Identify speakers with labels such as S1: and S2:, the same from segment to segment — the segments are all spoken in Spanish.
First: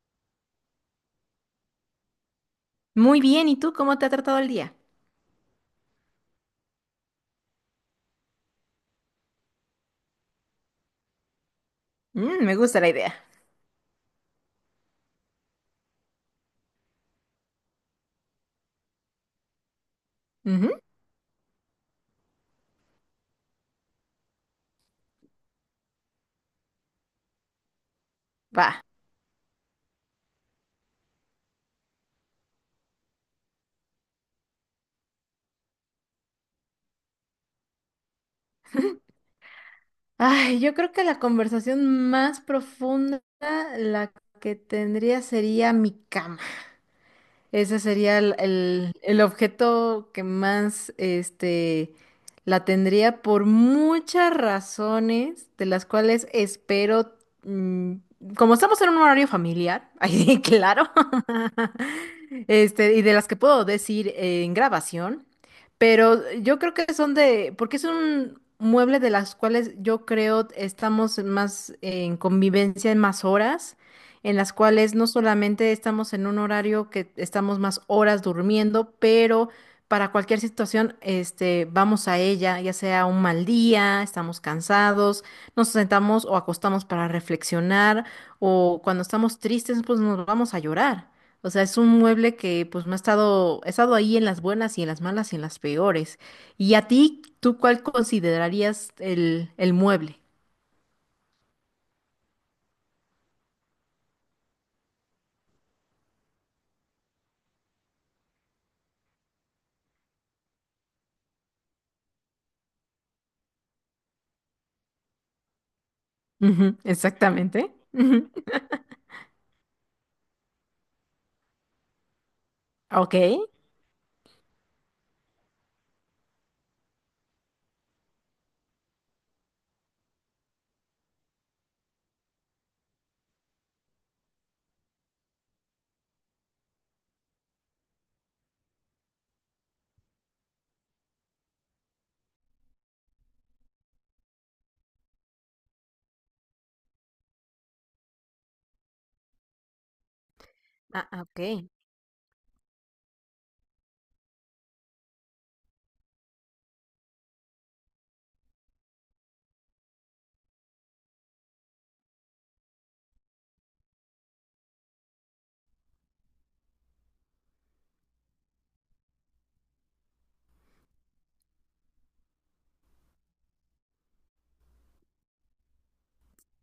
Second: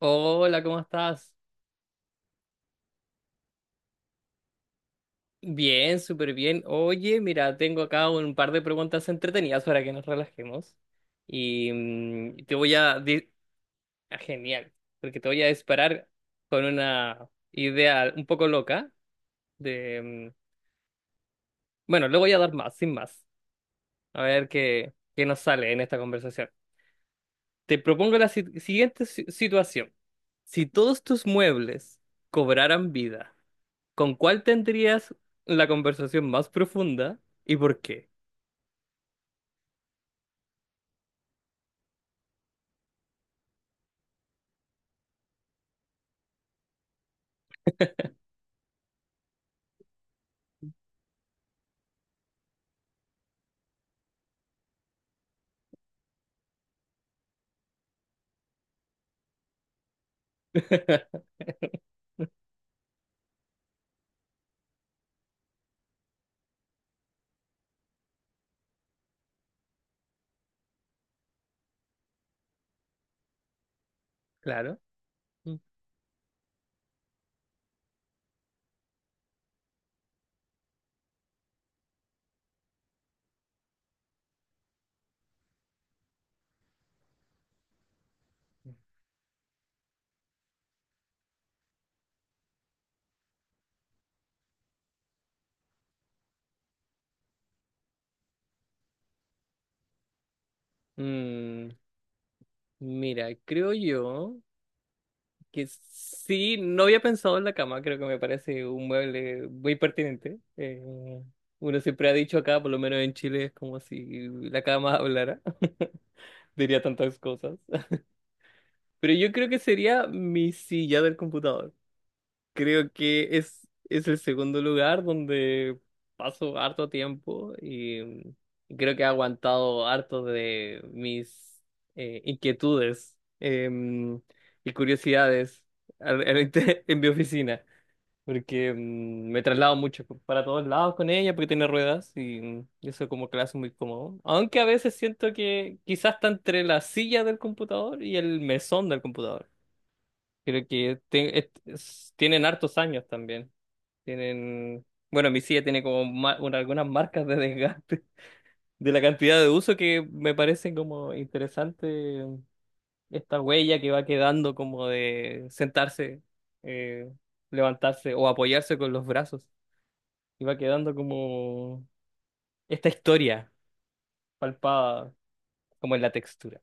S1: Hola, ¿cómo estás?
S2: Muy bien, ¿y tú cómo te ha tratado el día?
S1: Bien, súper bien. Oye, mira, tengo acá un par de preguntas entretenidas para que nos relajemos. Te
S2: Me
S1: voy
S2: gusta la
S1: a...
S2: idea.
S1: ah, genial, porque te voy a disparar con una idea un poco loca de... mm,
S2: Ujú.
S1: Bueno, le voy a dar más, sin más. A ver qué nos sale en esta conversación. Te propongo la
S2: Va.
S1: siguiente situación. Si todos tus muebles cobraran vida, ¿con cuál tendrías la conversación más profunda y por qué?
S2: Ay, yo creo que la conversación más profunda, la que tendría sería mi cama. Ese sería el objeto que más la tendría por muchas razones, de las cuales espero, mm, como estamos en un horario familiar, ahí claro, y de las que puedo decir en grabación, pero yo creo que porque es un mueble de las cuales yo creo estamos más en convivencia en más horas, en las
S1: Claro.
S2: cuales no solamente estamos en un horario que estamos más horas durmiendo, pero para cualquier situación, vamos a ella, ya sea un mal día, estamos cansados, nos sentamos o acostamos para reflexionar, o cuando estamos tristes, pues nos vamos a llorar. O sea, es un mueble que pues ha estado ahí en las buenas y en las malas y en las peores. ¿Y a ti, tú cuál considerarías el mueble?
S1: Mm, mira, creo yo que sí, no había pensado en la cama, creo que me parece un mueble muy pertinente. Uno siempre ha dicho acá, por lo menos en Chile, es como si la cama hablara,
S2: Ujú,
S1: diría tantas cosas.
S2: exactamente. Ujú.
S1: Pero yo creo que sería mi silla del computador. Creo
S2: Ok.
S1: que es el segundo lugar donde paso harto tiempo y creo que he aguantado harto de mis inquietudes y curiosidades en mi oficina, porque me traslado mucho para todos lados con ella porque tiene ruedas y eso como que la hace muy cómodo. Aunque a veces siento que quizás está entre la silla del computador y el mesón del computador. Creo que
S2: Ah, ah, ok.
S1: tienen hartos años también. Tienen, bueno, mi silla tiene como algunas marcas de desgaste de la cantidad de uso que me parece como interesante esta huella que va quedando como de sentarse, eh, levantarse o apoyarse con los brazos. Y va quedando como esta historia palpada como en la textura.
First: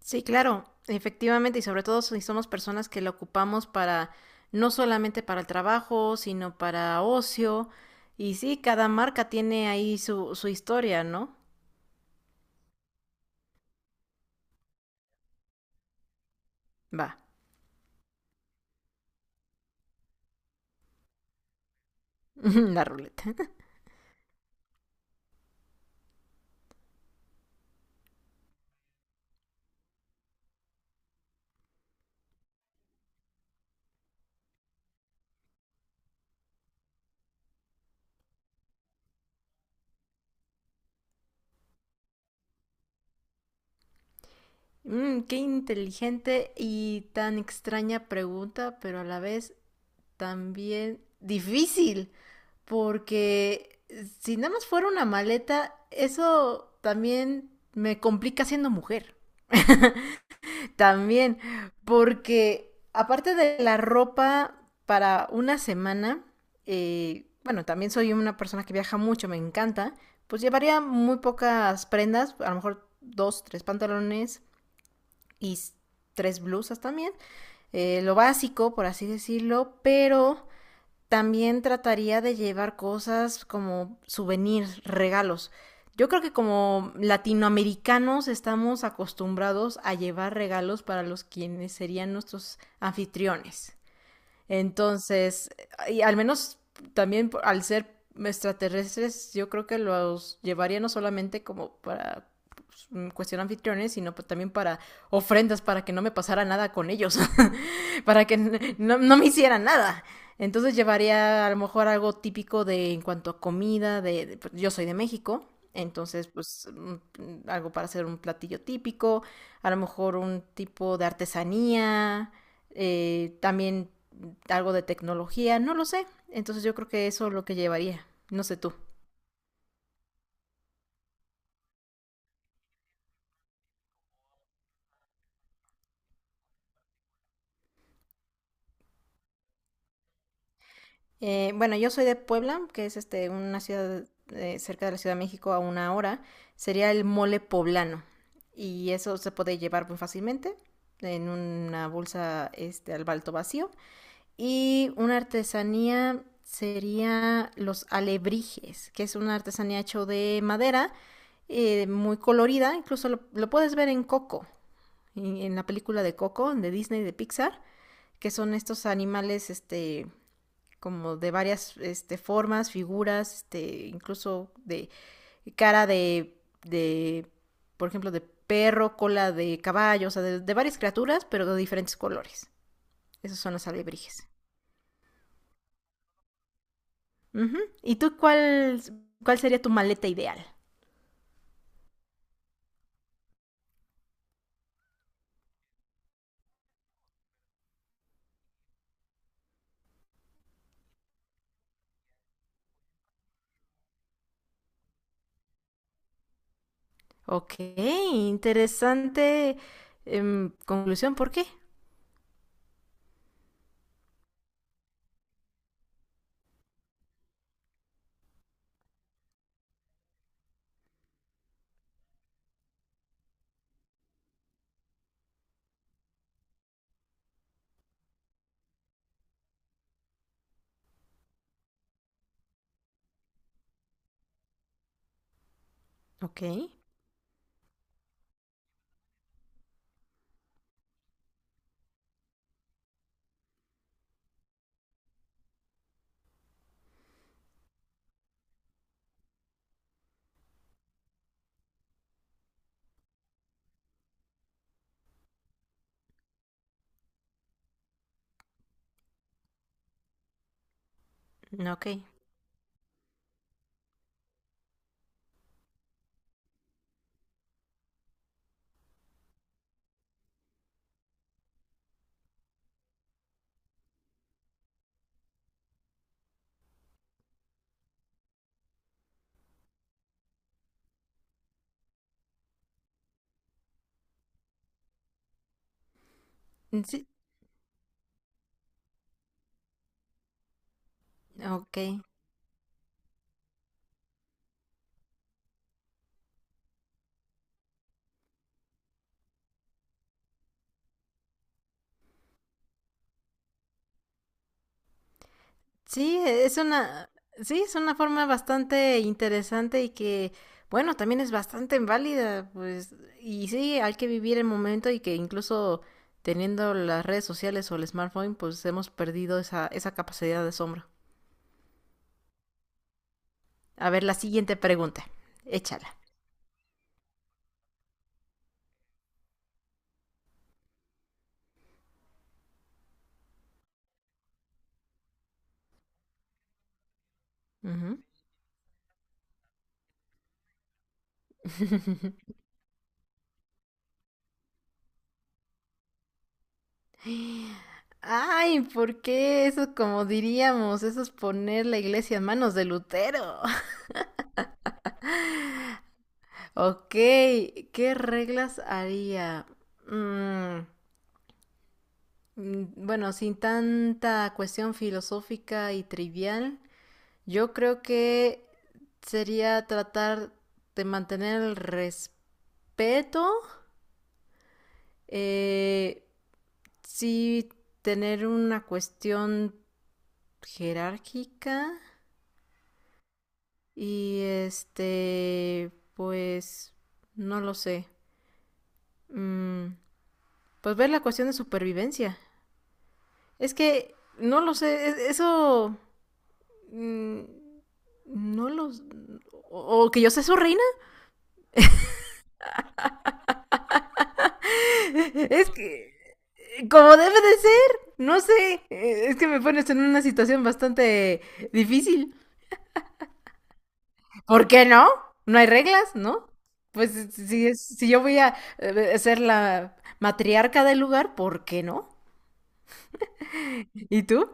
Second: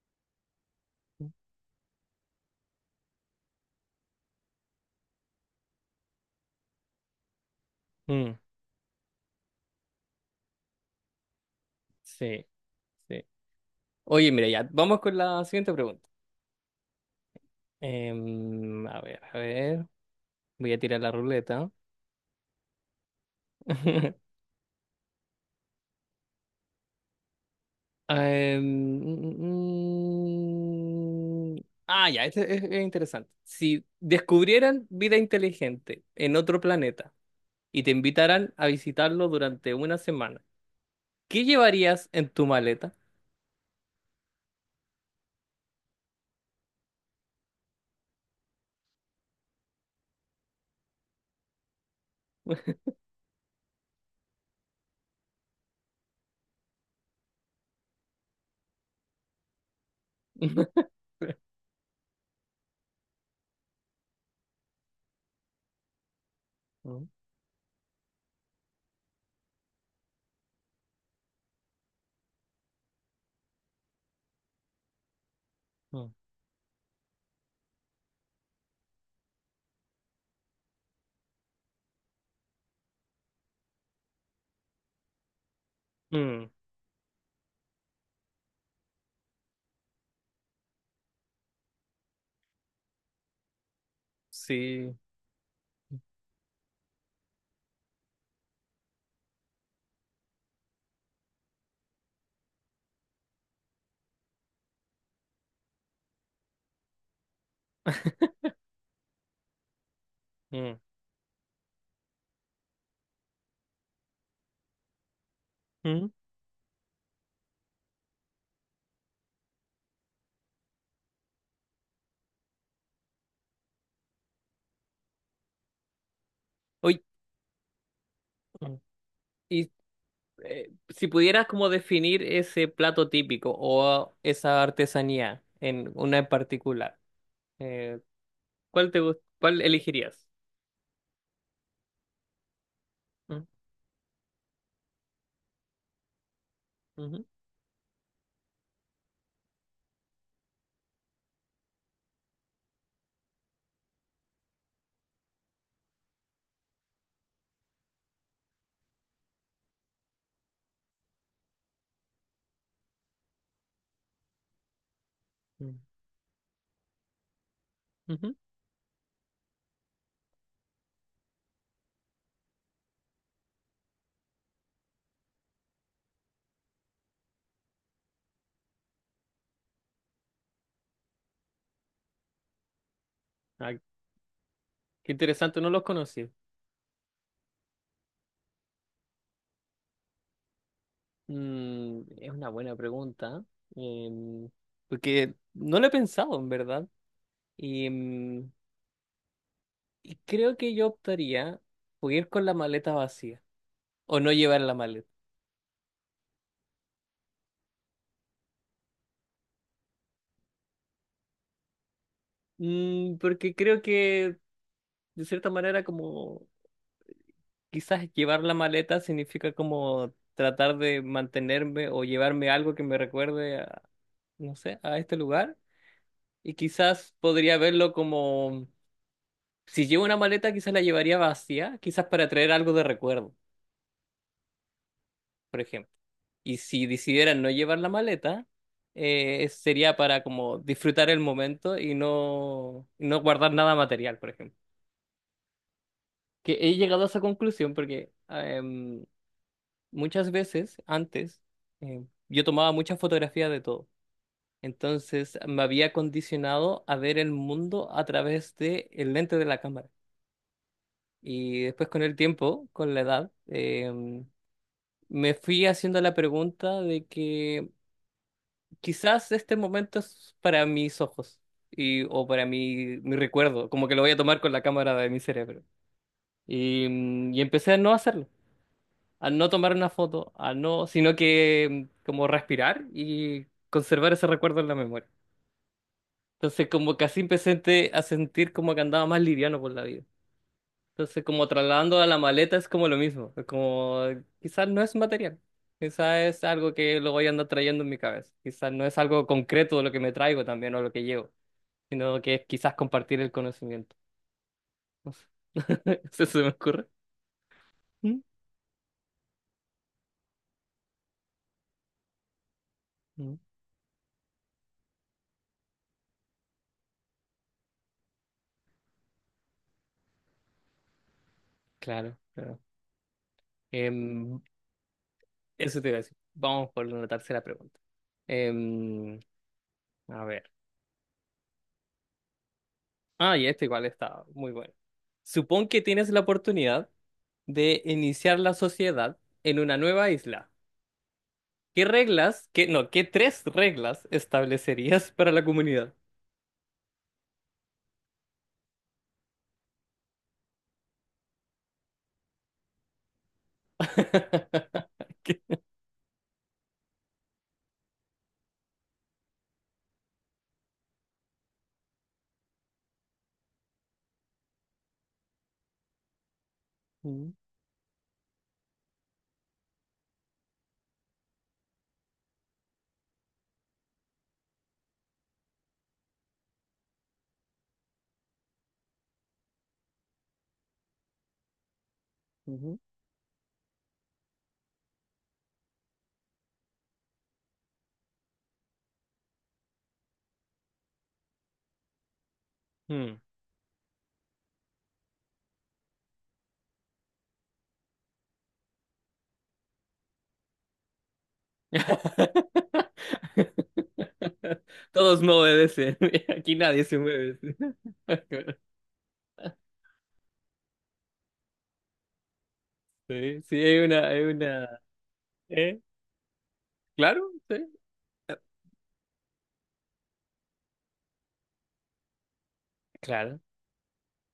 S2: Sí, claro, efectivamente, y sobre todo si somos personas que lo ocupamos no solamente para el trabajo, sino para ocio.
S1: Mm,
S2: Y sí, cada marca tiene ahí su historia, ¿no?
S1: sí, sí. Oye, mira, ya, vamos con la siguiente pregunta.
S2: Va.
S1: A ver, a ver. Voy a tirar la ruleta.
S2: La ruleta.
S1: Em, mm, mm, mm. Ah, ya, es interesante. Si descubrieran vida inteligente en otro planeta y te invitaran a visitarlo durante una semana, ¿qué llevarías en tu maleta?
S2: Qué inteligente y tan extraña pregunta, pero a la vez también difícil, porque si nada más fuera una maleta, eso también me complica siendo mujer. También, porque aparte de la ropa para una semana,
S1: Mm,
S2: bueno, también soy una persona que viaja mucho, me encanta, pues llevaría muy pocas prendas, a lo mejor dos, tres pantalones y
S1: mm.
S2: tres blusas también, lo básico, por así decirlo, pero también trataría de llevar cosas como souvenirs, regalos. Yo creo que
S1: Mm,
S2: como latinoamericanos estamos acostumbrados a llevar regalos para los quienes serían nuestros anfitriones.
S1: sí.
S2: Entonces, y al menos también al ser extraterrestres, yo creo que los llevaría no solamente como para pues, cuestión anfitriones, sino también para ofrendas, para que no me pasara nada con ellos, para que no, no me hicieran nada. Entonces
S1: mm,
S2: llevaría a lo mejor algo típico de en cuanto a comida, pues, yo soy de México,
S1: mm.
S2: entonces pues algo para hacer un platillo típico, a lo mejor un tipo de artesanía, también algo de tecnología, no lo sé. Entonces yo creo
S1: Oye,
S2: que eso es lo que llevaría, no sé tú.
S1: mm. y si pudieras como definir ese plato típico o esa artesanía en una en particular, eh, ¿cuál te cuál elegirías?
S2: Bueno, yo soy de Puebla, que es
S1: Mm,
S2: una ciudad cerca de la Ciudad de México, a una hora. Sería el
S1: ujú,
S2: mole poblano, y eso se puede llevar muy fácilmente en una bolsa, al balto vacío. Y una artesanía sería los alebrijes, que es una artesanía hecho de madera, muy colorida, incluso lo puedes ver en coco, en la
S1: mm,
S2: película de Coco, de Disney, de Pixar, que
S1: ujú.
S2: son estos animales, como de varias, formas, figuras, incluso de cara de, por ejemplo, de perro, cola de caballo, o sea, de varias criaturas, pero de diferentes colores. Esos son los
S1: Ah,
S2: alebrijes.
S1: qué interesante, no los conocí.
S2: Uh -huh. ¿Y tú cuál, cuál sería tu maleta ideal?
S1: Es una buena pregunta, em, porque no lo he pensado en verdad. Y, mm, y creo que yo optaría por ir con la maleta vacía o no llevar la maleta.
S2: Ok, interesante conclusión, ¿por qué?
S1: Porque creo que de cierta manera como quizás llevar la maleta significa como tratar de mantenerme o llevarme algo que me recuerde a, no sé, a este lugar. Y quizás podría verlo como, si llevo una maleta, quizás la llevaría vacía, quizás para traer algo de recuerdo, por ejemplo.
S2: Ok,
S1: Y si decidiera no llevar la maleta, sería para como disfrutar el momento y no, no guardar nada material, por ejemplo. Que he llegado a esa conclusión porque muchas veces antes yo tomaba muchas fotografías de todo. Entonces me había condicionado a ver el mundo a través de el lente de la cámara. Y
S2: ok,
S1: después con el tiempo, con la edad, me fui haciendo la pregunta de que quizás este momento es para mis ojos y, o para mi recuerdo, como que lo voy a tomar con la cámara de mi cerebro. Y empecé a no hacerlo, a no tomar una foto, a no, sino que como respirar y conservar ese recuerdo en la memoria. Entonces como que
S2: sí,
S1: así empecé a sentir como que andaba más liviano por la vida. Entonces, como
S2: ok.
S1: trasladando a la maleta es como lo mismo, es como quizás no es material, quizás es algo que lo voy a andar trayendo en mi cabeza, quizás no es algo concreto lo que me traigo también o lo que llevo, sino que es quizás compartir el conocimiento. No sé.
S2: Sí,
S1: Eso se
S2: e,
S1: me
S2: es
S1: ocurre.
S2: una, sí, es una
S1: ¿Mm?
S2: forma bastante interesante y que, bueno, también es bastante válida, pues,
S1: Mm.
S2: y sí, hay que vivir el momento y que incluso teniendo las redes sociales o el smartphone, pues hemos perdido esa capacidad de asombro.
S1: Claro, claro.
S2: A ver, la
S1: Em,
S2: siguiente pregunta,
S1: eso te iba
S2: échala.
S1: a decir. Vamos por una tercera pregunta. Em, a ver. Ah, y esta igual está muy buena. Supón que tienes la oportunidad de
S2: Ujú.
S1: iniciar la sociedad en una nueva isla. ¿Qué reglas, qué, no, qué tres reglas establecerías para la comunidad?
S2: Ay, ¿por qué eso, como diríamos, eso es poner la iglesia en manos de Lutero? Ok, ¿qué reglas haría? Mm, Bueno, sin tanta cuestión filosófica y trivial,
S1: Mm,
S2: yo creo que sería tratar de mantener el respeto, eh, sí tener una cuestión jerárquica,
S1: ujú.
S2: y pues, no lo sé. Mm, pues ver la cuestión de supervivencia.
S1: Mm.
S2: Es que no lo sé. Eso... Mm, No los... O que yo sea su reina.
S1: Todos me
S2: Es
S1: obedecen.
S2: que...
S1: Aquí nadie
S2: Como
S1: se
S2: debe de
S1: mueve.
S2: ser. No sé. Es que me pones en una situación bastante difícil.
S1: Sí, sí, hay hay
S2: ¿Por qué
S1: una.
S2: no? No hay
S1: ¿Eh?
S2: reglas, ¿no? Pues
S1: Claro,
S2: si,
S1: sí,
S2: si yo voy a ser la matriarca del lugar, ¿por qué no?
S1: claro.
S2: ¿Y tú?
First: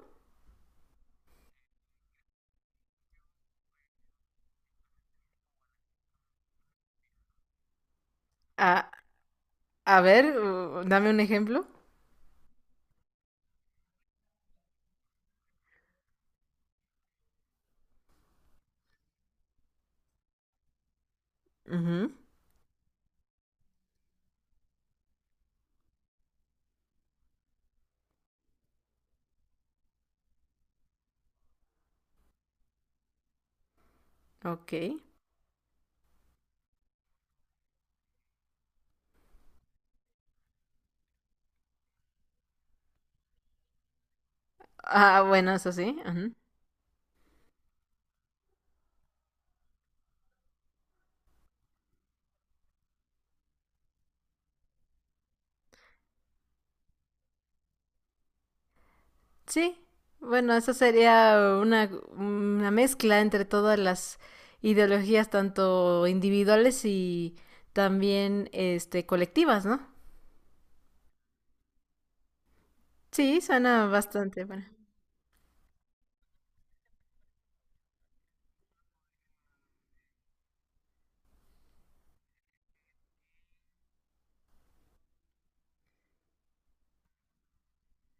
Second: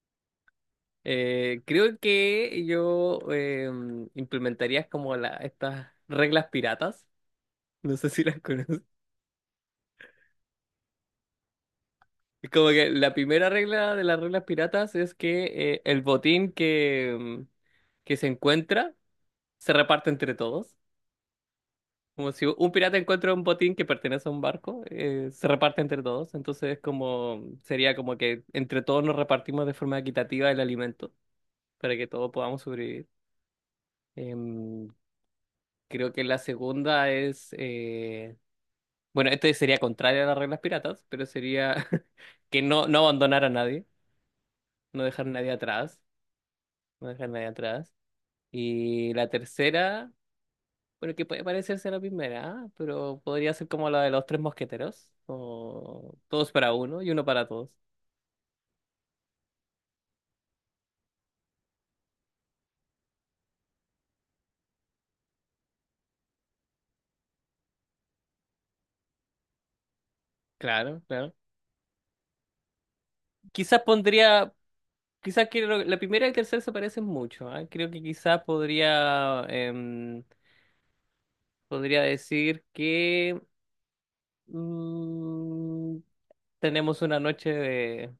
S1: Creo que yo implementaría como estas reglas piratas. No sé si las conoces.
S2: A, a ver, dame un ejemplo.
S1: Es como que la primera regla de las reglas piratas es que el botín que se encuentra se reparte entre todos.
S2: Ujú.
S1: Como si un pirata encuentra un botín que pertenece a un barco, se reparte entre todos. Entonces es como sería como que entre todos nos repartimos de forma equitativa el alimento para que todos podamos sobrevivir.
S2: Ok.
S1: Em, creo que la segunda es, bueno, este sería contrario a las reglas piratas, pero sería que no, no abandonar a nadie, no
S2: Ah,
S1: dejar a nadie
S2: bueno, eso sí.
S1: atrás. Voy a dejarla ahí atrás. Y la tercera, bueno, que puede parecerse a la primera, ¿ah? Pero podría ser como la de los tres mosqueteros, o todos para uno y uno para todos.
S2: Sí, bueno, eso sería una mezcla entre todas las ideologías, tanto individuales y también colectivas, ¿no?
S1: Claro, claro.
S2: Sí,
S1: Quizás
S2: suena bastante
S1: pondría,
S2: bueno.
S1: quizás que la primera y la tercera se parecen mucho, ¿ah? Creo que quizás podría, podría decir que mm, tenemos una noche de,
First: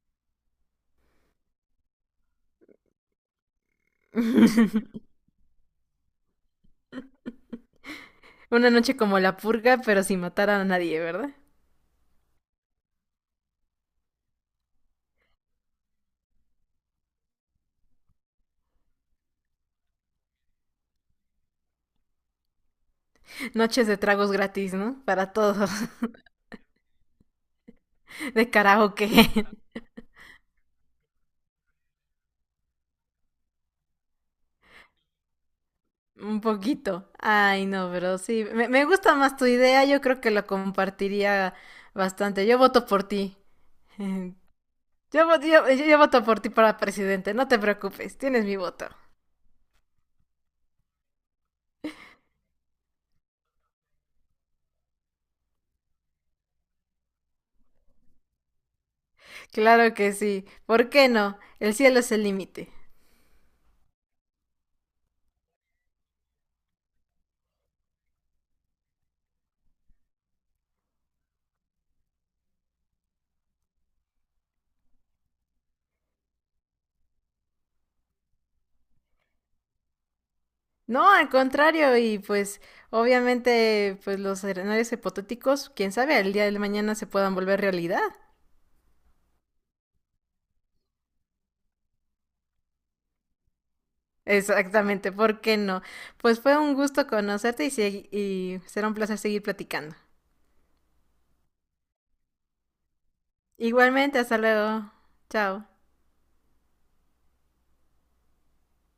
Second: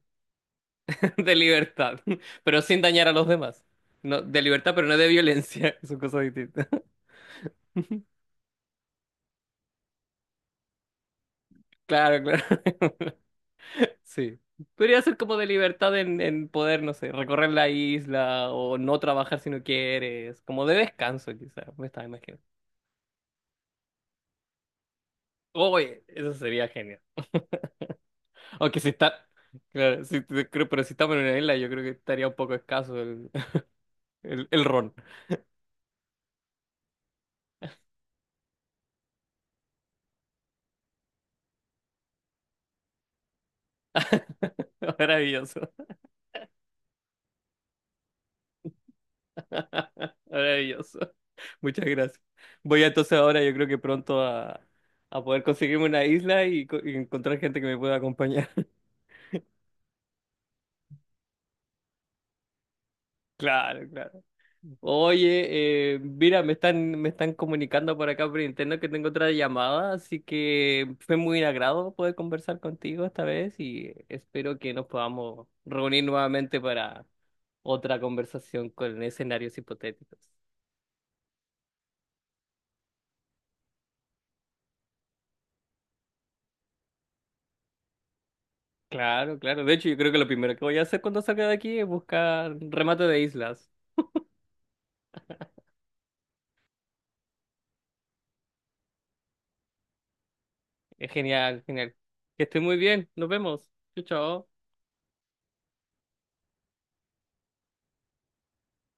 S1: de libertad, pero sin dañar a los demás. No, de libertad, pero no de violencia, son cosas distintas.
S2: Una noche como la purga, pero sin matar a nadie, ¿verdad?
S1: Claro, claro. Sí. Podría ser como de libertad en poder, no sé, recorrer la isla o no trabajar si no quieres, como de descanso quizás, me estaba imaginando.
S2: Noches de tragos gratis, ¿no? Para todos.
S1: Oye, eso sería genial.
S2: De
S1: Aunque si
S2: karaoke.
S1: está, claro, si, creo- pero si estamos en una isla, yo creo que estaría un poco escaso el ron.
S2: Un poquito. Ay, no, pero sí. Me gusta más tu idea, yo creo que la compartiría bastante. Yo voto por ti. Yo, vo-
S1: Maravilloso.
S2: yo- yo- yo voto por ti para presidente, no te preocupes, tienes mi voto.
S1: Maravilloso. Muchas gracias. Voy entonces ahora, yo creo que pronto a poder conseguirme una isla y, y encontrar gente que me pueda acompañar.
S2: Claro que sí, ¿por qué no? El cielo es el límite.
S1: Claro, claro. Oye, mira, me están comunicando por acá por interno que tengo otra llamada, así que fue muy un agrado poder conversar contigo esta vez y espero que nos podamos reunir nuevamente para otra conversación con escenarios hipotéticos.
S2: No, al contrario, y pues obviamente pues los escenarios hipotéticos, quién sabe, el día de mañana se puedan volver realidad.
S1: Claro, claro. De hecho, yo creo que lo primero que voy a hacer cuando salga de aquí es buscar remate de islas.
S2: Exactamente, ¿por qué no? Pues fue un gusto conocerte y, y será un placer seguir platicando.
S1: Es genial, genial. Que esté muy bien. Nos vemos. Chao,
S2: Igualmente, hasta
S1: chao.
S2: luego. Chao.